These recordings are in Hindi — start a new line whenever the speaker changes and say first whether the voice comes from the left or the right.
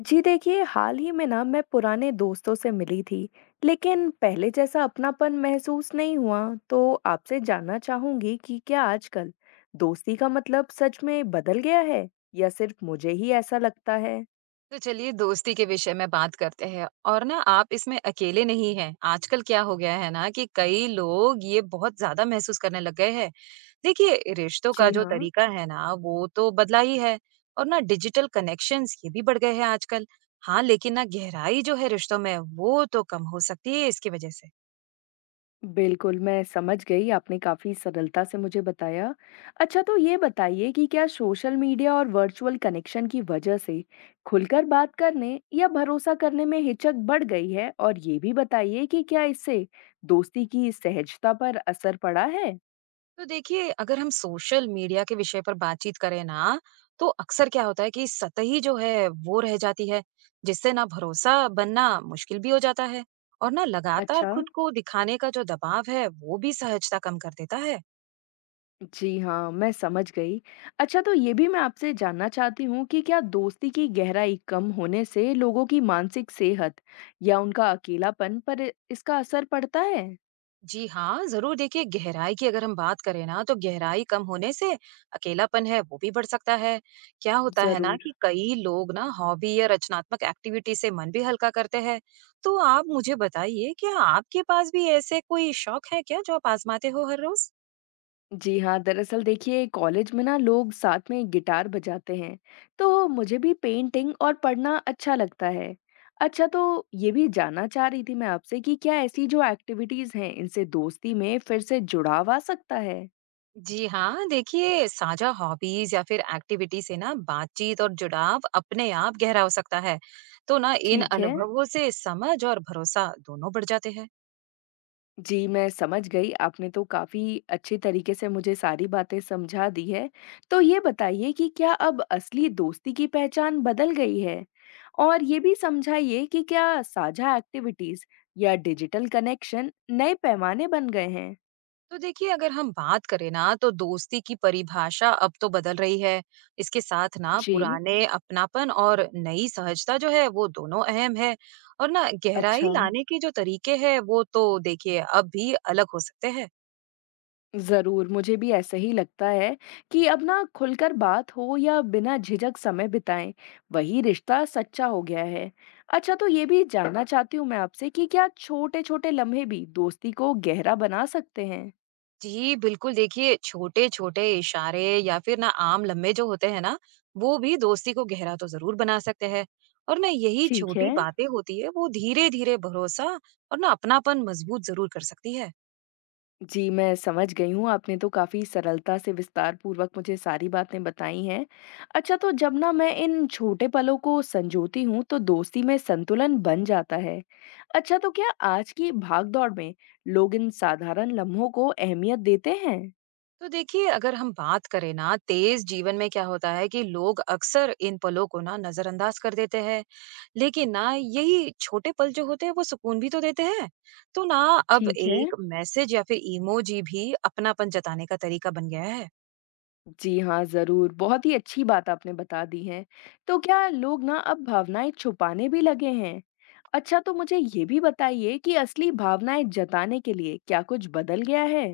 left: जी देखिए, हाल ही में ना मैं पुराने दोस्तों से मिली थी, लेकिन पहले जैसा अपनापन महसूस नहीं हुआ, तो आपसे जानना चाहूंगी कि क्या आजकल दोस्ती का मतलब सच में बदल गया है या सिर्फ मुझे ही ऐसा लगता है?
right: तो चलिए दोस्ती के विषय में बात करते हैं और ना आप इसमें अकेले नहीं हैं। आजकल क्या हो गया है ना कि कई लोग ये बहुत ज्यादा महसूस करने लग गए हैं। देखिए रिश्तों का
left: जी
right: जो
left: हाँ।
right: तरीका है ना वो तो बदला ही है और ना डिजिटल कनेक्शंस ये भी बढ़ गए हैं आजकल। हाँ लेकिन ना गहराई जो है रिश्तों में वो तो कम हो सकती है इसकी वजह से।
left: बिल्कुल, मैं समझ गई, आपने काफ़ी सरलता से मुझे बताया। अच्छा, तो ये बताइए कि क्या सोशल मीडिया और वर्चुअल कनेक्शन की वजह से खुलकर बात करने या भरोसा करने में हिचक बढ़ गई है? और ये भी बताइए कि क्या इससे दोस्ती की सहजता पर असर पड़ा है?
right: तो देखिए अगर हम सोशल मीडिया के विषय पर बातचीत करें ना तो अक्सर क्या होता है कि सतही जो है वो रह जाती है, जिससे ना भरोसा बनना मुश्किल भी हो जाता है। और ना लगातार
left: अच्छा।
right: खुद को दिखाने का जो दबाव है वो भी सहजता कम कर देता है।
left: जी हाँ, मैं समझ गई। अच्छा, तो ये भी मैं आपसे जानना चाहती हूँ कि क्या दोस्ती की गहराई कम होने से लोगों की मानसिक सेहत या उनका अकेलापन पर इसका असर पड़ता है?
right: जी हाँ, ज़रूर देखिए गहराई की अगर हम बात करें ना तो गहराई कम होने से अकेलापन है वो भी बढ़ सकता है। क्या होता है ना
left: ज़रूर।
right: कि कई लोग ना हॉबी या रचनात्मक एक्टिविटी से मन भी हल्का करते हैं। तो आप मुझे बताइए क्या आपके पास भी ऐसे कोई शौक है क्या जो आप आजमाते हो हर रोज?
left: जी हाँ, दरअसल देखिए कॉलेज में ना लोग साथ में गिटार बजाते हैं, तो मुझे भी पेंटिंग और पढ़ना अच्छा लगता है। अच्छा, तो ये भी जानना चाह रही थी मैं आपसे कि क्या ऐसी जो एक्टिविटीज़ हैं इनसे दोस्ती में फिर से जुड़ाव आ सकता है?
right: जी हाँ, देखिए साझा हॉबीज या फिर एक्टिविटी से ना बातचीत और जुड़ाव अपने आप गहरा हो सकता है। तो ना इन
left: ठीक है।
right: अनुभवों से समझ और भरोसा दोनों बढ़ जाते हैं।
left: जी, मैं समझ गई। आपने तो काफ़ी अच्छे तरीके से मुझे सारी बातें समझा दी है। तो ये बताइए कि क्या अब असली दोस्ती की पहचान बदल गई है? और ये भी समझाइए कि क्या साझा एक्टिविटीज़ या डिजिटल कनेक्शन नए पैमाने बन गए हैं?
right: तो देखिए अगर हम बात करें ना तो दोस्ती की परिभाषा अब तो बदल रही है। इसके साथ ना
left: जी,
right: पुराने अपनापन और नई सहजता जो है वो दोनों अहम है। और ना गहराई
left: अच्छा।
right: लाने के जो तरीके हैं वो तो देखिए अब भी अलग हो सकते हैं।
left: ज़रूर, मुझे भी ऐसा ही लगता है कि अब ना खुलकर बात हो या बिना झिझक समय बिताएं, वही रिश्ता सच्चा हो गया है। अच्छा, तो ये भी जानना चाहती हूँ मैं आपसे कि क्या छोटे-छोटे लम्हे भी दोस्ती को गहरा बना सकते हैं?
right: जी बिल्कुल देखिए छोटे छोटे इशारे या फिर ना आम लम्हे जो होते हैं ना वो भी दोस्ती को गहरा तो जरूर बना सकते हैं। और ना यही
left: ठीक है।
right: छोटी बातें होती है वो धीरे धीरे भरोसा और ना अपनापन मजबूत जरूर कर सकती है।
left: जी, मैं समझ गई हूँ, आपने तो काफ़ी सरलता से विस्तारपूर्वक मुझे सारी बातें बताई हैं। अच्छा, तो जब ना मैं इन छोटे पलों को संजोती हूँ, तो दोस्ती में संतुलन बन जाता है। अच्छा, तो क्या आज की भाग-दौड़ में लोग इन साधारण लम्हों को अहमियत देते हैं?
right: तो देखिए अगर हम बात करें ना तेज जीवन में क्या होता है कि लोग अक्सर इन पलों को ना नजरअंदाज कर देते हैं। लेकिन ना यही छोटे पल जो होते हैं वो सुकून भी तो देते हैं। तो ना अब
left: ठीक है।
right: एक मैसेज या फिर इमोजी भी अपनापन जताने का तरीका बन गया है।
left: जी हाँ, ज़रूर। बहुत ही अच्छी बात आपने बता दी है। तो क्या लोग ना अब भावनाएँ छुपाने भी लगे हैं? अच्छा, तो मुझे ये भी बताइए कि असली भावनाएँ जताने के लिए क्या कुछ बदल गया है?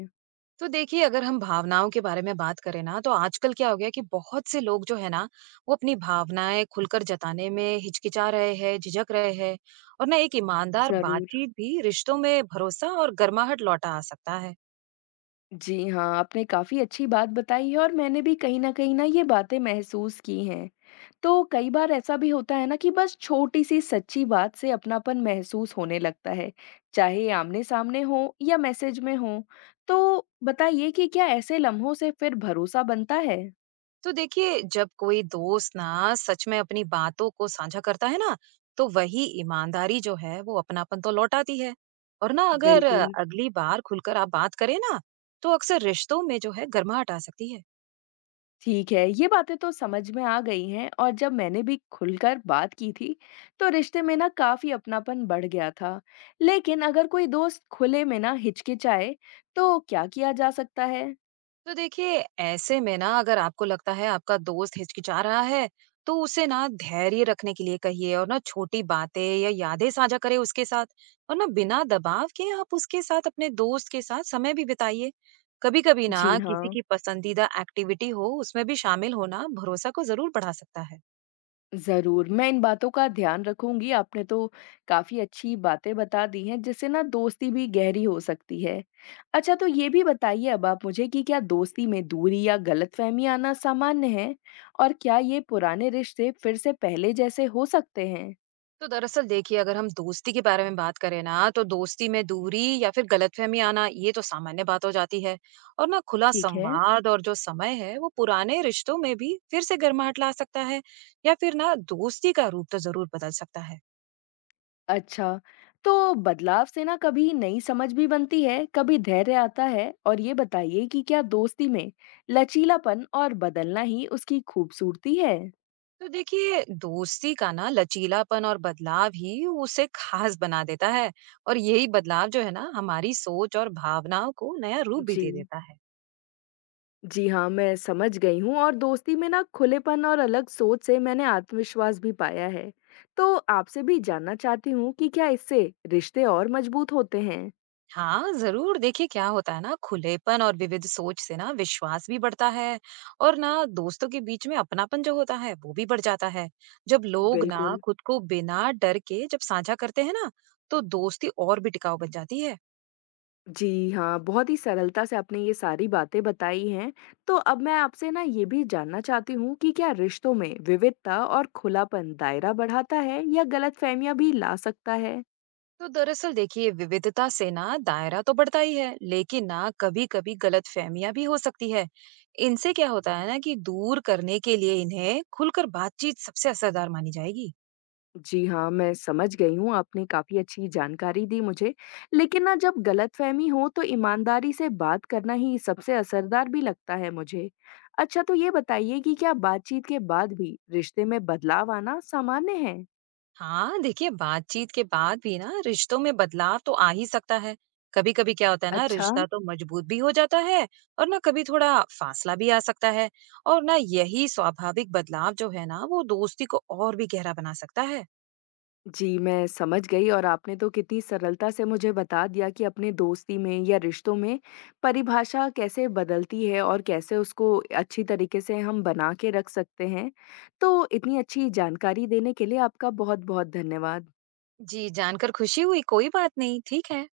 right: तो देखिए अगर हम भावनाओं के बारे में बात करें ना तो आजकल क्या हो गया कि बहुत से लोग जो है ना वो अपनी भावनाएं खुलकर जताने में हिचकिचा रहे हैं, झिझक रहे हैं। और ना एक ईमानदार
left: ज़रूर।
right: बातचीत भी रिश्तों में भरोसा और गर्माहट लौटा आ सकता है।
left: जी हाँ, आपने काफ़ी अच्छी बात बताई है और मैंने भी कहीं न कहीं ना ये बातें महसूस की हैं। तो कई बार ऐसा भी होता है ना कि बस छोटी-सी सच्ची बात से अपनापन महसूस होने लगता है, चाहे आमने-सामने हो या मैसेज में हो। तो बताइए कि क्या ऐसे लम्हों से फिर भरोसा बनता है?
right: तो देखिए जब कोई दोस्त ना सच में अपनी बातों को साझा करता है ना तो वही ईमानदारी जो है वो अपनापन तो लौटाती है। और ना अगर
left: बिल्कुल।
right: अगली बार खुलकर आप बात करें ना तो अक्सर रिश्तों में जो है गर्माहट आ सकती है।
left: ठीक है, ये बातें तो समझ में आ गई हैं। और जब मैंने भी खुलकर बात की थी तो रिश्ते में ना काफी अपनापन बढ़ गया था। लेकिन अगर कोई दोस्त खुले में ना हिचकिचाए तो क्या किया जा सकता है?
right: तो देखिए ऐसे में ना अगर आपको लगता है आपका दोस्त हिचकिचा रहा है तो उसे ना धैर्य रखने के लिए कहिए और ना छोटी बातें या यादें साझा करें उसके साथ। और ना बिना दबाव के आप उसके साथ अपने दोस्त के साथ समय भी बिताइए। कभी कभी
left: जी
right: ना किसी
left: हाँ।
right: की पसंदीदा एक्टिविटी हो उसमें भी शामिल होना भरोसा को जरूर बढ़ा सकता है।
left: ज़रूर, मैं इन बातों का ध्यान रखूँगी, आपने तो काफ़ी अच्छी बातें बता दी हैं जिससे ना दोस्ती भी गहरी हो सकती है। अच्छा, तो ये भी बताइए अब आप मुझे कि क्या दोस्ती में दूरी या गलतफ़हमी आना सामान्य है? और क्या ये पुराने रिश्ते फिर से पहले जैसे हो सकते हैं?
right: तो दरअसल देखिए अगर हम दोस्ती के बारे में बात करें ना तो दोस्ती में दूरी या फिर गलतफहमी आना ये तो सामान्य बात हो जाती है। और ना खुला
left: ठीक है।
right: संवाद और जो समय है वो पुराने रिश्तों में भी फिर से गर्माहट ला सकता है। या फिर ना दोस्ती का रूप तो जरूर बदल सकता है।
left: अच्छा, तो बदलाव से ना कभी नई समझ भी बनती है, कभी धैर्य आता है। और ये बताइए कि क्या दोस्ती में लचीलापन और बदलना ही उसकी खूबसूरती है?
right: तो देखिए दोस्ती का ना लचीलापन और बदलाव ही उसे खास बना देता है। और यही बदलाव जो है ना हमारी सोच और भावनाओं को नया रूप भी दे
left: जी।
right: देता है।
left: जी हाँ, मैं समझ गई हूँ और दोस्ती में ना खुलेपन और अलग सोच से मैंने आत्मविश्वास भी पाया है। तो आपसे भी जानना चाहती हूँ कि क्या इससे रिश्ते और मजबूत होते हैं?
right: हाँ जरूर देखिए क्या होता है ना खुलेपन और विविध सोच से ना विश्वास भी बढ़ता है। और ना दोस्तों के बीच में अपनापन जो होता है वो भी बढ़ जाता है। जब लोग ना
left: बिल्कुल।
right: खुद को बिना डर के जब साझा करते हैं ना तो दोस्ती और भी टिकाऊ बन जाती है।
left: जी हाँ, बहुत ही सरलता से आपने ये सारी बातें बताई हैं। तो अब मैं आपसे ना ये भी जानना चाहती हूँ कि क्या रिश्तों में विविधता और खुलापन दायरा बढ़ाता है या गलतफहमियां भी ला सकता है?
right: तो दरअसल देखिए विविधता से ना दायरा तो बढ़ता ही है, लेकिन ना कभी कभी गलत फहमियां भी हो सकती है। इनसे क्या होता है ना कि दूर करने के लिए इन्हें खुलकर बातचीत सबसे असरदार मानी जाएगी।
left: जी हाँ, मैं समझ गई हूँ, आपने काफ़ी अच्छी जानकारी दी मुझे। लेकिन ना जब गलतफ़हमी हो तो ईमानदारी से बात करना ही सबसे असरदार भी लगता है मुझे। अच्छा, तो ये बताइए कि क्या बातचीत के बाद भी रिश्ते में बदलाव आना सामान्य है?
right: हाँ देखिए बातचीत के बाद भी ना रिश्तों में बदलाव तो आ ही सकता है। कभी कभी क्या होता है ना
left: अच्छा।
right: रिश्ता तो मजबूत भी हो जाता है और ना कभी थोड़ा फासला भी आ सकता है। और ना यही स्वाभाविक बदलाव जो है ना वो दोस्ती को और भी गहरा बना सकता है।
left: जी, मैं समझ गई और आपने तो कितनी सरलता से मुझे बता दिया कि अपने दोस्ती में या रिश्तों में परिभाषा कैसे बदलती है और कैसे उसको अच्छी तरीके से हम बना के रख सकते हैं। तो इतनी अच्छी जानकारी देने के लिए आपका बहुत-बहुत धन्यवाद।
right: जी जानकर खुशी हुई, कोई बात नहीं, ठीक है।